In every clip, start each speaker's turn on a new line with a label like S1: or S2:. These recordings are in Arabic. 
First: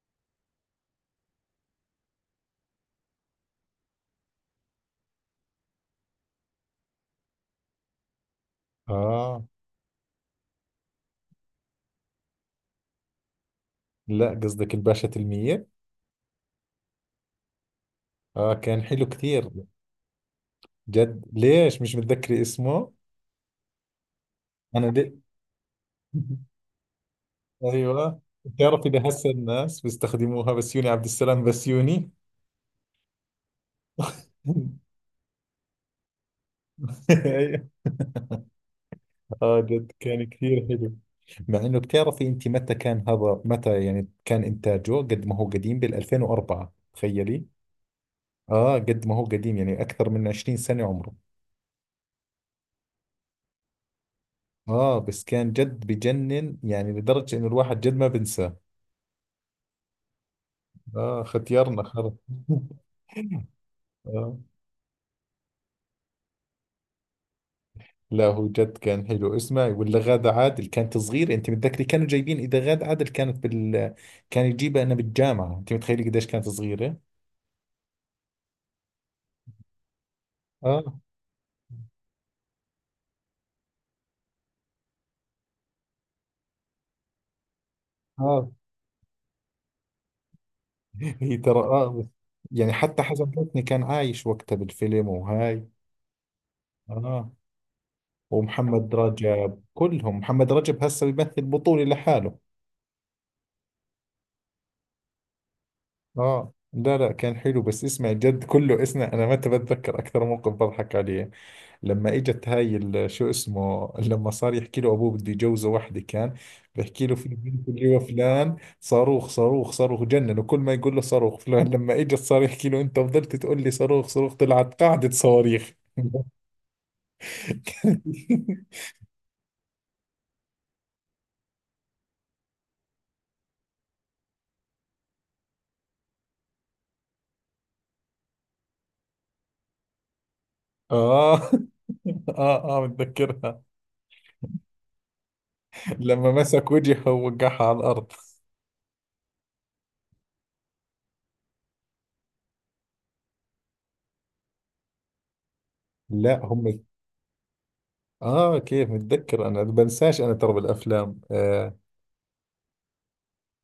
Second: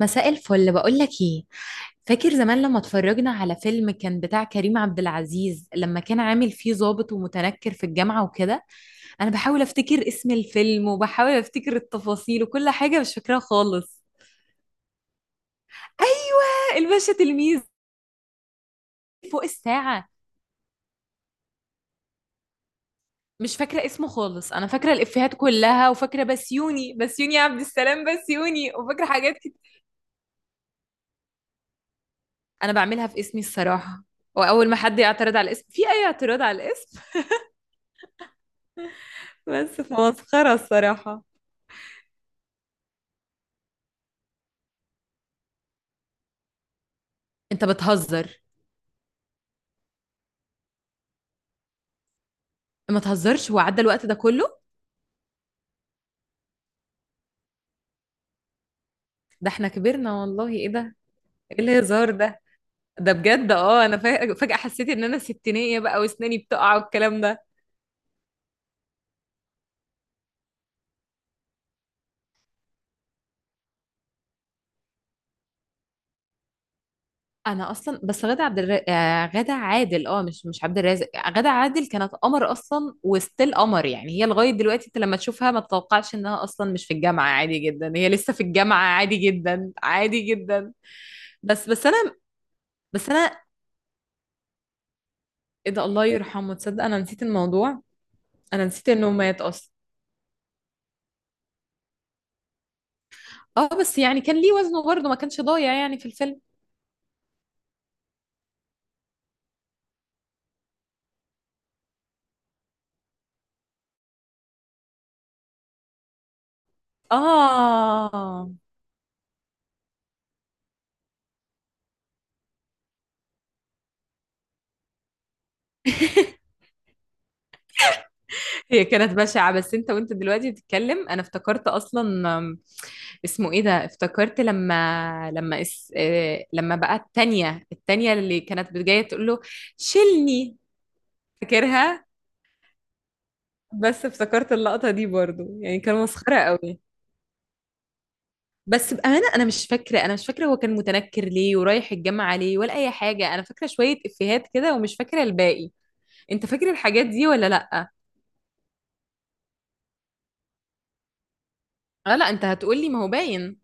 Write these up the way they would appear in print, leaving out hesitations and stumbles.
S1: مساء الفل، بقول لك ايه. فاكر زمان لما اتفرجنا على فيلم كان بتاع كريم عبد العزيز لما كان عامل فيه ضابط ومتنكر في الجامعة وكده؟ انا
S2: آه،
S1: بحاول افتكر اسم الفيلم وبحاول افتكر التفاصيل وكل حاجة مش فاكراها خالص.
S2: لا قصدك الباشا تلميذ.
S1: ايوه، الباشا تلميذ.
S2: آه كان حلو
S1: فوق
S2: كثير.
S1: الساعة.
S2: جد ليش مش متذكري اسمه؟
S1: مش فاكرة اسمه خالص، انا
S2: أنا
S1: فاكرة
S2: ليه؟
S1: الافيهات كلها وفاكرة بسيوني، بسيوني عبد السلام
S2: أيوة
S1: بسيوني،
S2: بتعرفي
S1: وفاكرة
S2: لهسه
S1: حاجات
S2: الناس
S1: كتير.
S2: بيستخدموها بسيوني عبد السلام بسيوني.
S1: انا بعملها في اسمي الصراحة، واول ما حد يعترض على الاسم في اي اعتراض على الاسم.
S2: أيوة. آه
S1: بس
S2: جد كان
S1: فمسخرة
S2: كثير حلو.
S1: الصراحة.
S2: مع إنه بتعرفي أنت متى كان هذا يعني كان إنتاجه قد ما هو قديم بال 2004 تخيلي.
S1: انت بتهزر.
S2: آه قد ما هو قديم يعني أكثر من 20 سنة عمره.
S1: ما تهزرش، وعدى الوقت ده كله؟
S2: آه بس كان جد بجنن يعني لدرجة إنه الواحد جد ما بنساه.
S1: ده احنا كبرنا والله، ايه ده؟
S2: اه
S1: ايه
S2: ختيارنا
S1: الهزار
S2: خرا.
S1: ده؟ ده بجد، اه انا
S2: آه.
S1: فجأة حسيت ان انا ستينية بقى واسناني بتقع والكلام ده.
S2: لا هو جد كان حلو، اسمعي ولا غادة عادل كانت صغيرة؟ انت متذكري كانوا جايبين اذا غادة عادل كانت بال، كان يجيبها انا بالجامعة؟ انت متخيلي قديش كانت صغيرة؟
S1: انا اصلا بس غادة عادل، اه مش عبد
S2: اه
S1: الرازق. غادة عادل كانت قمر اصلا وستيل قمر، يعني هي لغاية دلوقتي انت لما تشوفها ما تتوقعش انها اصلا مش في الجامعة، عادي جدا، هي لسه في
S2: اه،
S1: الجامعة عادي جدا عادي جدا.
S2: هي ترى
S1: بس انا.
S2: اه. يعني حتى
S1: بس
S2: حسن
S1: انا،
S2: حسني كان عايش وقتها بالفيلم وهاي.
S1: ايه ده؟ الله يرحمه، تصدق انا نسيت
S2: اه،
S1: الموضوع. انا نسيت
S2: ومحمد
S1: انه مات
S2: رجب
S1: اصلا.
S2: كلهم، محمد رجب هسه بيمثل بطولة لحاله.
S1: اه بس يعني كان ليه وزنه برضه، ما كانش ضايع يعني في الفيلم.
S2: اه لا كان حلو. بس اسمع جد كله، اسمع انا متى بتذكر اكثر موقف بضحك عليه. لما اجت هاي شو اسمه، لما صار يحكي له ابوه بده يجوزه وحده كان بحكي له في بنت اللي هو
S1: اه.
S2: فلان صاروخ صاروخ صاروخ، جنن كل ما يقول له صاروخ فلان. لما اجت صار يحكي له انت فضلت تقول لي صاروخ صاروخ طلعت قاعدة صواريخ.
S1: هي كانت بشعة، بس انت وانت دلوقتي بتتكلم انا افتكرت اصلا. أم، اسمه ايه ده؟ افتكرت لما اس... آه، لما بقى التانية اللي كانت جاية تقول له شيلني.
S2: اه
S1: فاكرها.
S2: اه متذكرها.
S1: بس افتكرت اللقطة دي برضو، يعني كان
S2: لما
S1: مسخرة
S2: مسك
S1: قوي.
S2: وجهه ووقعها على الارض.
S1: بس بأمانة أنا مش فاكرة، أنا مش فاكرة هو كان متنكر ليه ورايح الجامعة ليه ولا أي حاجة. أنا فاكرة شوية إفيهات كده ومش فاكرة الباقي.
S2: لا
S1: انت فاكر
S2: هم.
S1: الحاجات دي ولا لا؟
S2: اه كيف متذكر، انا بنساش انا ترى بالافلام. آه
S1: اه لا، انت هتقولي ما هو باين.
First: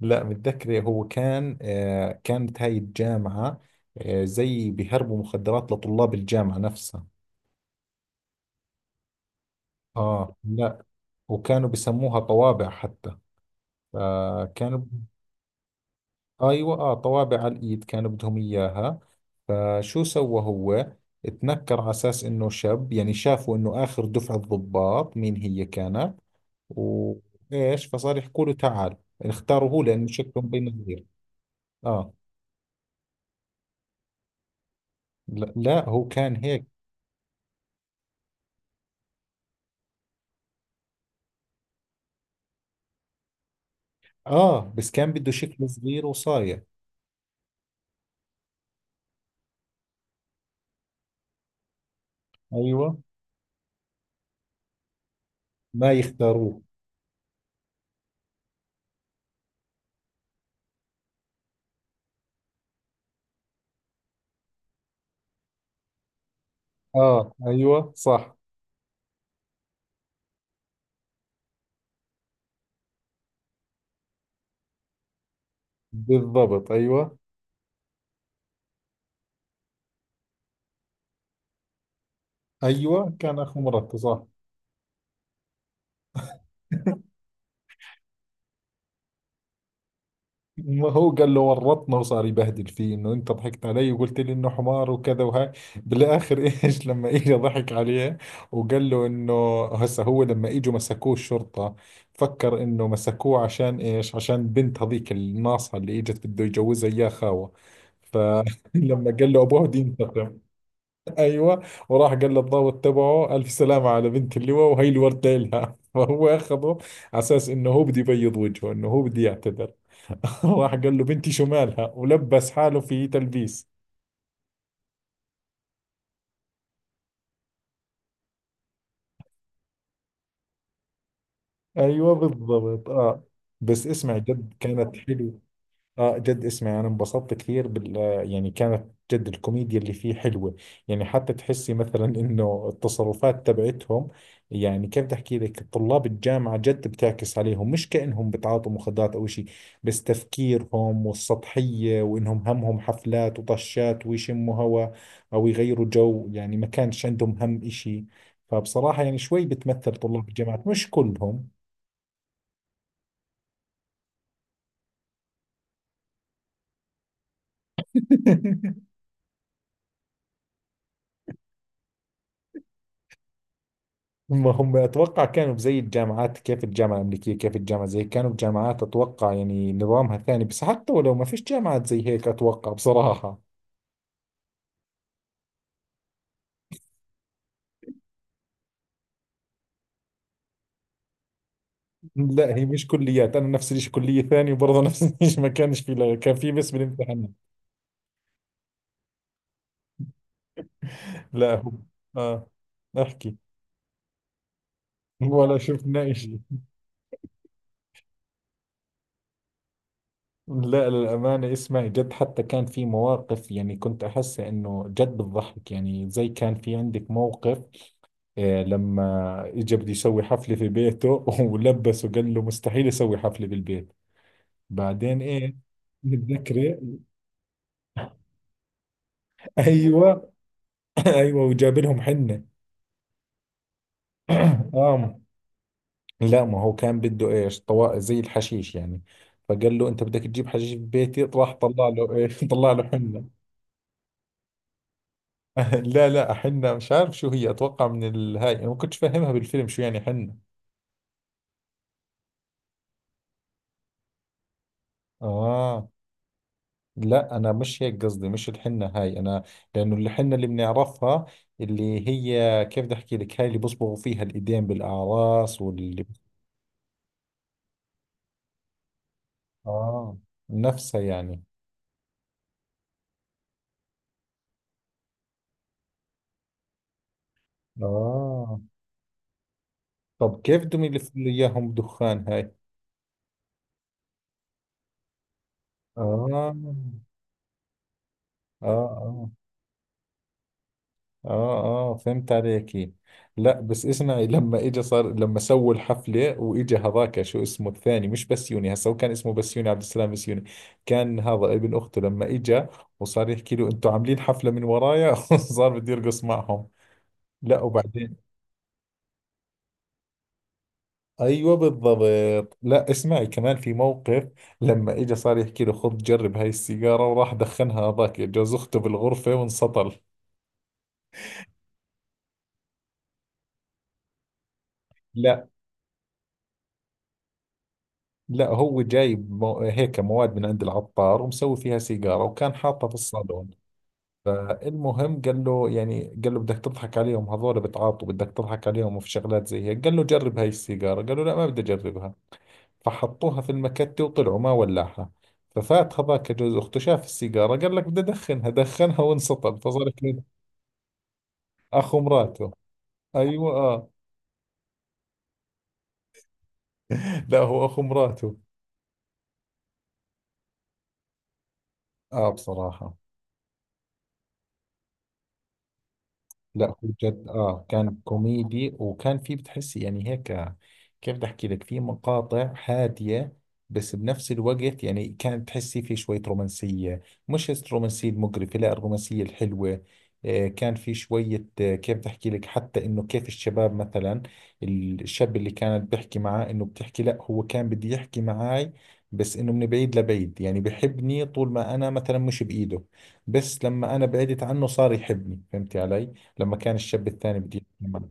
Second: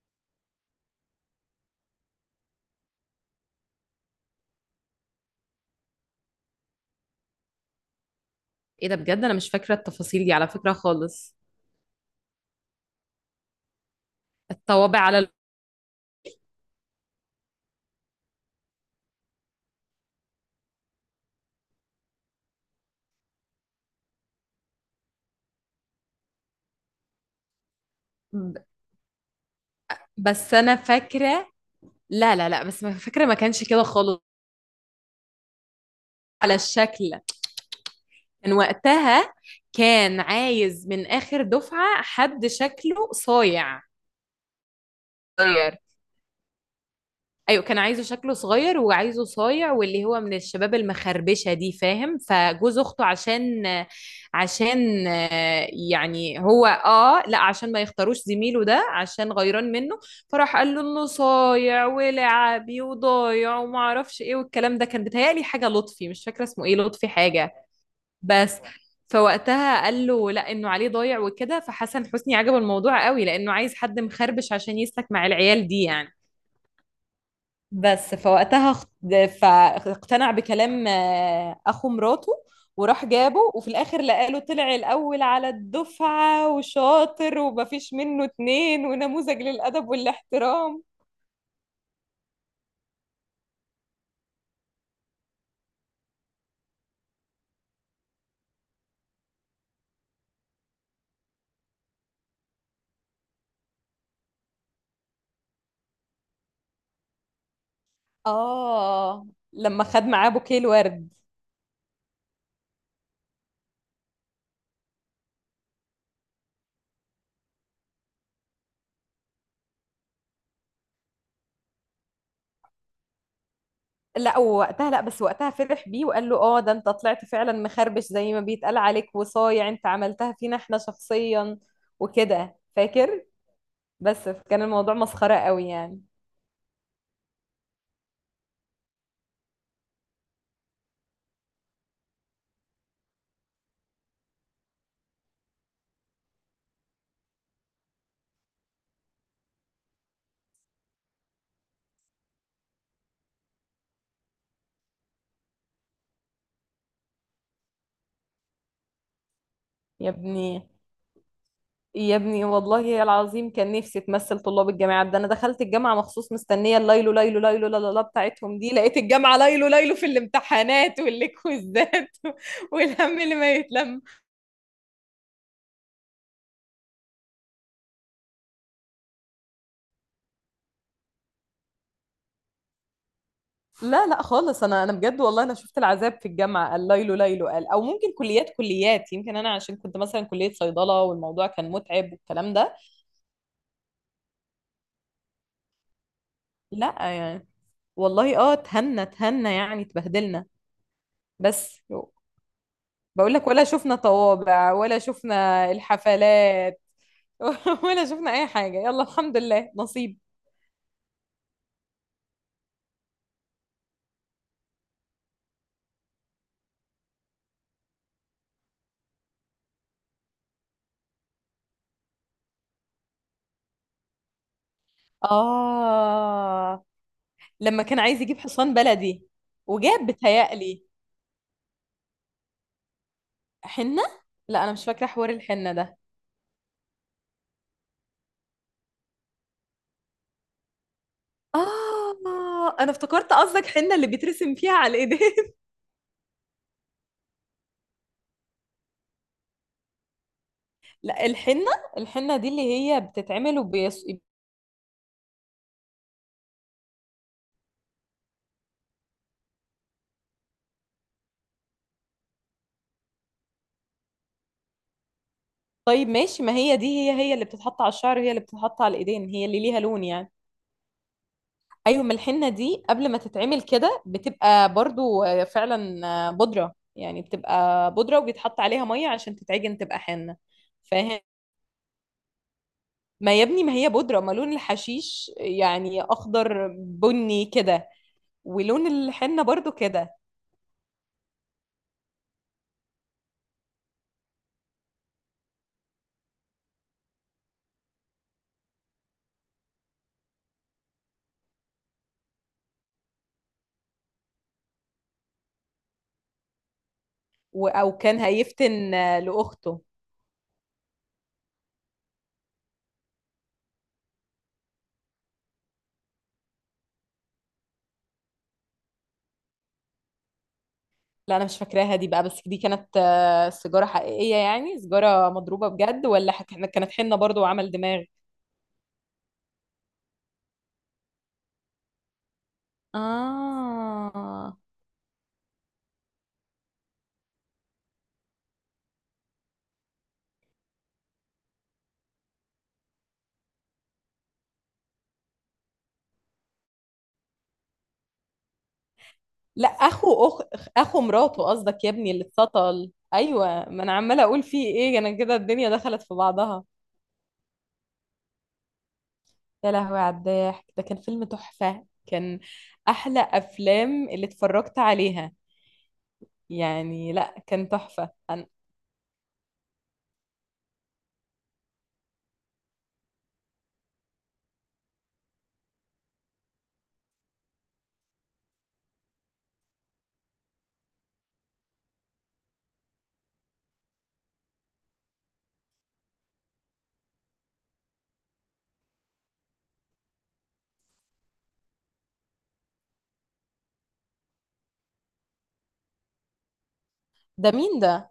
S2: لا متذكر، هو كان آه كانت هاي الجامعة، آه زي بيهربوا مخدرات لطلاب الجامعة نفسها.
S1: ايه ده بجد، انا مش فاكره التفاصيل دي
S2: اه
S1: على فكره
S2: لا،
S1: خالص.
S2: وكانوا بسموها طوابع حتى. فكانوا،
S1: الطوابع على ال...
S2: ايوه اه طوابع على الايد كانوا بدهم اياها. فشو سوى هو؟ اتنكر على اساس انه شاب، يعني شافوا انه اخر دفعة ضباط مين هي كانت، وايش، فصار يحكوا له
S1: ب-
S2: تعال. اختاروا هو لانه شكله
S1: بس انا
S2: مبين.
S1: فاكره.
S2: اه
S1: لا لا لا، بس ما فاكره، ما كانش كده خالص.
S2: لا، هو كان
S1: على
S2: هيك.
S1: الشكل. كان وقتها كان عايز من اخر دفعه حد شكله صايع.
S2: اه بس كان بده شكله صغير وصايع.
S1: ايوه، كان عايزه شكله صغير وعايزه صايع واللي هو من الشباب المخربشه دي، فاهم؟ فجوز
S2: ايوه
S1: اخته عشان،
S2: ما
S1: يعني
S2: يختاروه.
S1: هو اه لا، عشان ما يختاروش زميله ده عشان غيران منه. فراح قال له انه صايع ولعبي وضايع وما اعرفش ايه والكلام ده. كان بيتهيألي حاجه لطفي، مش فاكره اسمه ايه، لطفي
S2: اه
S1: حاجه.
S2: ايوه صح.
S1: بس فوقتها قال له لا انه عليه ضايع وكده، فحسن حسني عجبه الموضوع قوي لانه عايز حد مخربش عشان يسلك مع العيال دي يعني.
S2: بالضبط ايوه.
S1: بس فوقتها فاقتنع بكلام اخو مراته. وراح
S2: ايوه كان
S1: جابه،
S2: اخو
S1: وفي
S2: مرته
S1: الاخر
S2: صح.
S1: لقاله طلع الاول على الدفعه وشاطر ومفيش منه اتنين ونموذج للادب والاحترام.
S2: ما هو قال له ورطنا وصار يبهدل فيه انه انت ضحكت علي وقلت لي انه حمار وكذا وهاي بالاخر. ايش لما اجى ضحك عليه، وقال له انه هسه هو لما اجوا مسكوه الشرطة فكر انه مسكوه عشان ايش، عشان بنت هذيك الناصحة اللي اجت بده يجوزها اياه خاوة. فلما
S1: اه،
S2: قال له ابوه بده
S1: لما خد معاه
S2: ينتقم،
S1: بوكيه الورد.
S2: ايوه، وراح قال للضابط تبعه الف سلامة على بنت اللواء وهي اللي ورد لها. فهو اخذه على اساس انه هو بده يبيض وجهه، انه هو بده يعتذر. راح قال له بنتي شمالها، ولبس حاله في تلبيس.
S1: لا وقتها لا، بس وقتها فرح بيه وقال له اه ده انت طلعت فعلا مخربش زي ما بيتقال عليك وصايع، انت عملتها فينا احنا شخصيا
S2: ايوه
S1: وكده،
S2: بالضبط اه.
S1: فاكر؟
S2: بس اسمع
S1: بس
S2: جد
S1: كان الموضوع
S2: كانت
S1: مسخره
S2: حلوة.
S1: قوي يعني.
S2: اه جد، اسمعي انا انبسطت كثير بال، يعني كانت، جد الكوميديا اللي فيه حلوة. يعني حتى تحسي مثلا انه التصرفات تبعتهم، يعني كيف بدي احكي لك، طلاب الجامعة جد بتعكس عليهم، مش كأنهم بتعاطوا مخدرات او شيء. بس تفكيرهم والسطحية وانهم همهم حفلات وطشات ويشموا هوا، او يغيروا جو، يعني ما كانش عندهم هم اشي. فبصراحة يعني شوي بتمثل
S1: يا
S2: طلاب الجامعات،
S1: ابني،
S2: مش كلهم.
S1: يا ابني والله يا العظيم كان نفسي تمثل طلاب الجامعات، ده انا دخلت الجامعه مخصوص مستنيه الليلو ليلو ليلو لا لا لا بتاعتهم دي، لقيت الجامعه ليلو ليلو في الامتحانات والكويزات والهم اللي ما يتلم.
S2: ما هم اتوقع كانوا زي الجامعات، كيف الجامعه الامريكيه، كيف الجامعه زي كانوا بجامعات اتوقع يعني نظامها ثاني. بس حتى ولو ما فيش جامعات زي هيك اتوقع بصراحه.
S1: لا لا خالص، انا بجد والله انا شفت العذاب في الجامعه. الليلو ليلو قال؟ او ممكن كليات كليات، يمكن انا عشان كنت مثلا كليه صيدله والموضوع كان متعب والكلام
S2: لا هي
S1: ده.
S2: مش كليات، انا نفس الشيء كليه ثانيه وبرضه نفس الشيء، ما كانش في كان في بس
S1: لا
S2: بالامتحانات.
S1: يعني، والله اه اتهنا اتهنا يعني، اتبهدلنا.
S2: لا هو،
S1: بس
S2: اه
S1: بقول
S2: احكي.
S1: لك، ولا شفنا طوابع ولا
S2: ولا
S1: شفنا
S2: شفنا شيء.
S1: الحفلات ولا شفنا اي حاجه، يلا الحمد لله نصيب.
S2: لا للأمانة، اسمعي جد حتى كان في مواقف، يعني كنت أحس إنه جد بتضحك، يعني زي كان في عندك موقف إيه لما اجى بده يسوي حفلة في بيته. ولبسه قال له مستحيل اسوي حفلة بالبيت، بعدين ايه؟ متذكرة؟
S1: آه لما كان عايز يجيب حصان بلدي، وجاب
S2: ايوه.
S1: بتهيألي
S2: ايوه وجاب لهم حنة.
S1: حنه. لا انا مش فاكره
S2: اه
S1: حوار الحنه ده.
S2: لا ما هو كان بده ايش، طوا زي الحشيش يعني. فقال له انت بدك تجيب حشيش في بيتي، راح طلع له ايش طلع
S1: آه،
S2: له
S1: أنا
S2: حنة.
S1: افتكرت قصدك حنة اللي بيترسم فيها على الإيدين.
S2: لا حنة، مش عارف شو هي، اتوقع من الهاي انا ما كنتش فاهمها بالفيلم شو يعني حنة.
S1: لا الحنه، الحنه دي اللي هي بتتعمل وبيص...
S2: اه لا انا مش هيك قصدي، مش الحنة هاي انا، لانه الحنة اللي بنعرفها اللي هي كيف بدي احكي لك، هاي اللي بصبغوا فيها الايدين بالاعراس واللي،
S1: طيب ماشي، ما هي دي هي، هي اللي بتتحط على الشعر وهي اللي بتتحط على الايدين، هي اللي ليها لون
S2: اه
S1: يعني.
S2: نفسها يعني.
S1: ايوه، ما الحنه دي قبل ما تتعمل كده بتبقى برضو فعلا بودره يعني، بتبقى بودره
S2: اه
S1: وبيتحط عليها ميه عشان تتعجن تبقى حنه،
S2: طب كيف بدهم يلفوا
S1: فاهم؟
S2: لي اياهم دخان هاي؟
S1: ما يا ابني، ما هي بودره، ما لون الحشيش يعني
S2: اه
S1: اخضر بني كده،
S2: اه
S1: ولون
S2: اه
S1: الحنه برضو كده.
S2: اه اه فهمت عليك. لا بس اسمعي لما اجى صار، لما سووا الحفلة واجى هذاك شو اسمه الثاني، مش بسيوني هسا، هو كان اسمه بسيوني عبد السلام بسيوني، كان هذا ابن اخته. لما اجى وصار يحكي له انتوا عاملين حفلة من ورايا، صار بده يرقص معهم. لا
S1: او
S2: وبعدين،
S1: كان هيفتن لاخته.
S2: ايوه بالضبط. لا اسمعي، كمان في موقف لما اجى صار يحكي له خذ جرب هاي السيجارة، وراح دخنها هذاك جوز اخته بالغرفة وانسطل.
S1: لا انا مش فاكراها دي بقى، بس دي كانت سيجاره حقيقيه يعني، سيجاره
S2: لا
S1: مضروبه بجد، ولا كانت حنه برضو وعمل دماغ؟
S2: لا هو جايب مو هيك مواد من عند العطار ومسوي فيها سيجارة وكان حاطها في الصالون.
S1: اه
S2: فالمهم قال له يعني، قال له بدك تضحك عليهم هذول بتعاطوا، بدك تضحك عليهم في شغلات زي هيك، قال له جرب هاي السيجارة، قال له لا ما بدي أجربها. فحطوها في المكتة وطلعوا ما ولعها. ففات هذاك جوز أخته شاف السيجارة قال لك بدي أدخنها، دخنها وانسطل،
S1: لا،
S2: فصار كأنه
S1: اخو مراته قصدك يا
S2: أخو
S1: ابني اللي
S2: مراته.
S1: اتسطل. ايوه،
S2: أيوة
S1: ما
S2: آه.
S1: انا عماله اقول فيه ايه، انا كده الدنيا دخلت في بعضها.
S2: لا هو أخو مراته.
S1: يا لهوي على الضحك، ده كان فيلم تحفه
S2: آه
S1: كان،
S2: بصراحة.
S1: احلى افلام اللي اتفرجت عليها
S2: لا هو
S1: يعني.
S2: جد
S1: لا
S2: اه
S1: كان
S2: كان
S1: تحفه أنا...
S2: كوميدي، وكان في بتحسي يعني هيك كيف بدي احكي لك، في مقاطع هادية، بس بنفس الوقت يعني كانت تحسي في شوية رومانسية، مش الرومانسية المقرفة لا الرومانسية الحلوة. آه كان في شوية آه كيف بدي احكي لك، حتى انه كيف الشباب مثلا، الشاب اللي كانت بحكي معاه انه بتحكي، لا هو كان بدي يحكي معاي بس انه من بعيد لبعيد، يعني بحبني طول ما انا مثلا مش بايده، بس لما انا بعدت عنه صار يحبني، فهمتي علي؟ لما كان الشاب الثاني
S1: ده
S2: بده
S1: مين ده؟
S2: يتجمل،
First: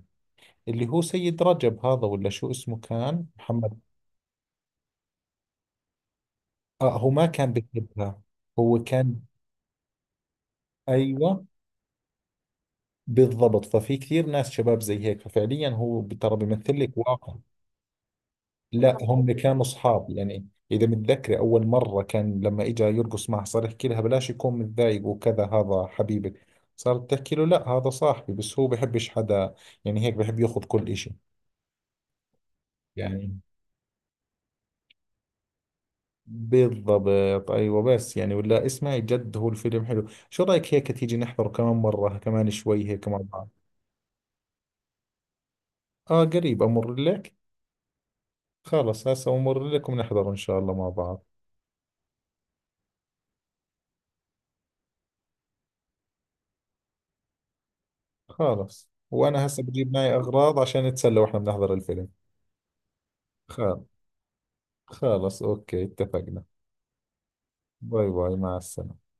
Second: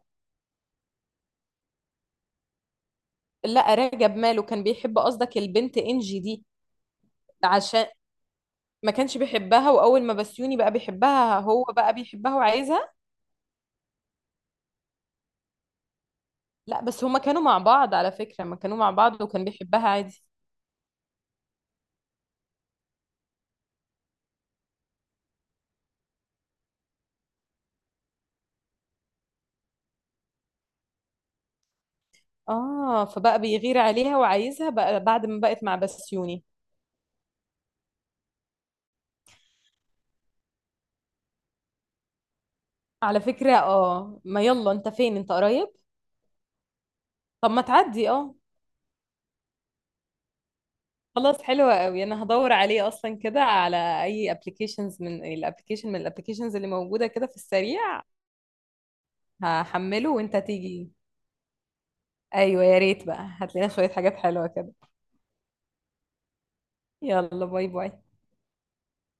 S2: اللي هو سيد رجب هذا ولا شو اسمه كان
S1: لا
S2: محمد.
S1: راجب ماله، كان بيحب قصدك البنت انجي دي؟
S2: آه هو ما كان
S1: عشان
S2: بيحبها، هو
S1: ما كانش
S2: كان،
S1: بيحبها، واول ما بسيوني بقى بيحبها
S2: أيوة
S1: هو بقى بيحبها وعايزها.
S2: بالضبط. ففي كثير ناس شباب زي هيك، ففعليا هو ترى بيمثل
S1: لا
S2: لك
S1: بس هما
S2: واقع.
S1: كانوا مع بعض، على فكرة ما كانوا مع
S2: لا
S1: بعض
S2: هم
S1: وكان
S2: كانوا
S1: بيحبها
S2: أصحاب،
S1: عادي.
S2: يعني إذا متذكري أول مرة كان لما إجا يرقص معها صار يحكي لها بلاش يكون متضايق وكذا هذا حبيبك، صارت تحكي له لا هذا صاحبي بس هو بحبش حدا، يعني هيك بحب ياخذ كل إشي.
S1: اه،
S2: يعني
S1: فبقى بيغير عليها وعايزها بقى بعد ما بقت مع بسيوني.
S2: بالضبط ايوه. بس يعني ولا اسمعي جد هو الفيلم حلو، شو رايك هيك تيجي نحضر كمان مره كمان شوي هيك مع
S1: على
S2: بعض؟
S1: فكرة اه، ما يلا انت فين، انت قريب؟
S2: اه قريب، امر لك.
S1: طب ما تعدي اه.
S2: خلص هسه امر لك ونحضر ان شاء الله مع بعض.
S1: خلاص، حلوة قوي. انا هدور عليه اصلا كده على اي ابلكيشنز، من الابلكيشن من الابلكيشنز اللي موجودة كده في السريع.
S2: خلص وانا هسه بجيب
S1: هحمله
S2: معي
S1: وانت
S2: اغراض عشان
S1: تيجي.
S2: نتسلى واحنا بنحضر الفيلم.
S1: ايوه، يا ريت بقى هات لنا شوية
S2: خلص،
S1: حاجات حلوة كده.
S2: خلص اوكي اتفقنا.
S1: يلا، باي باي.
S2: باي باي مع السلامه.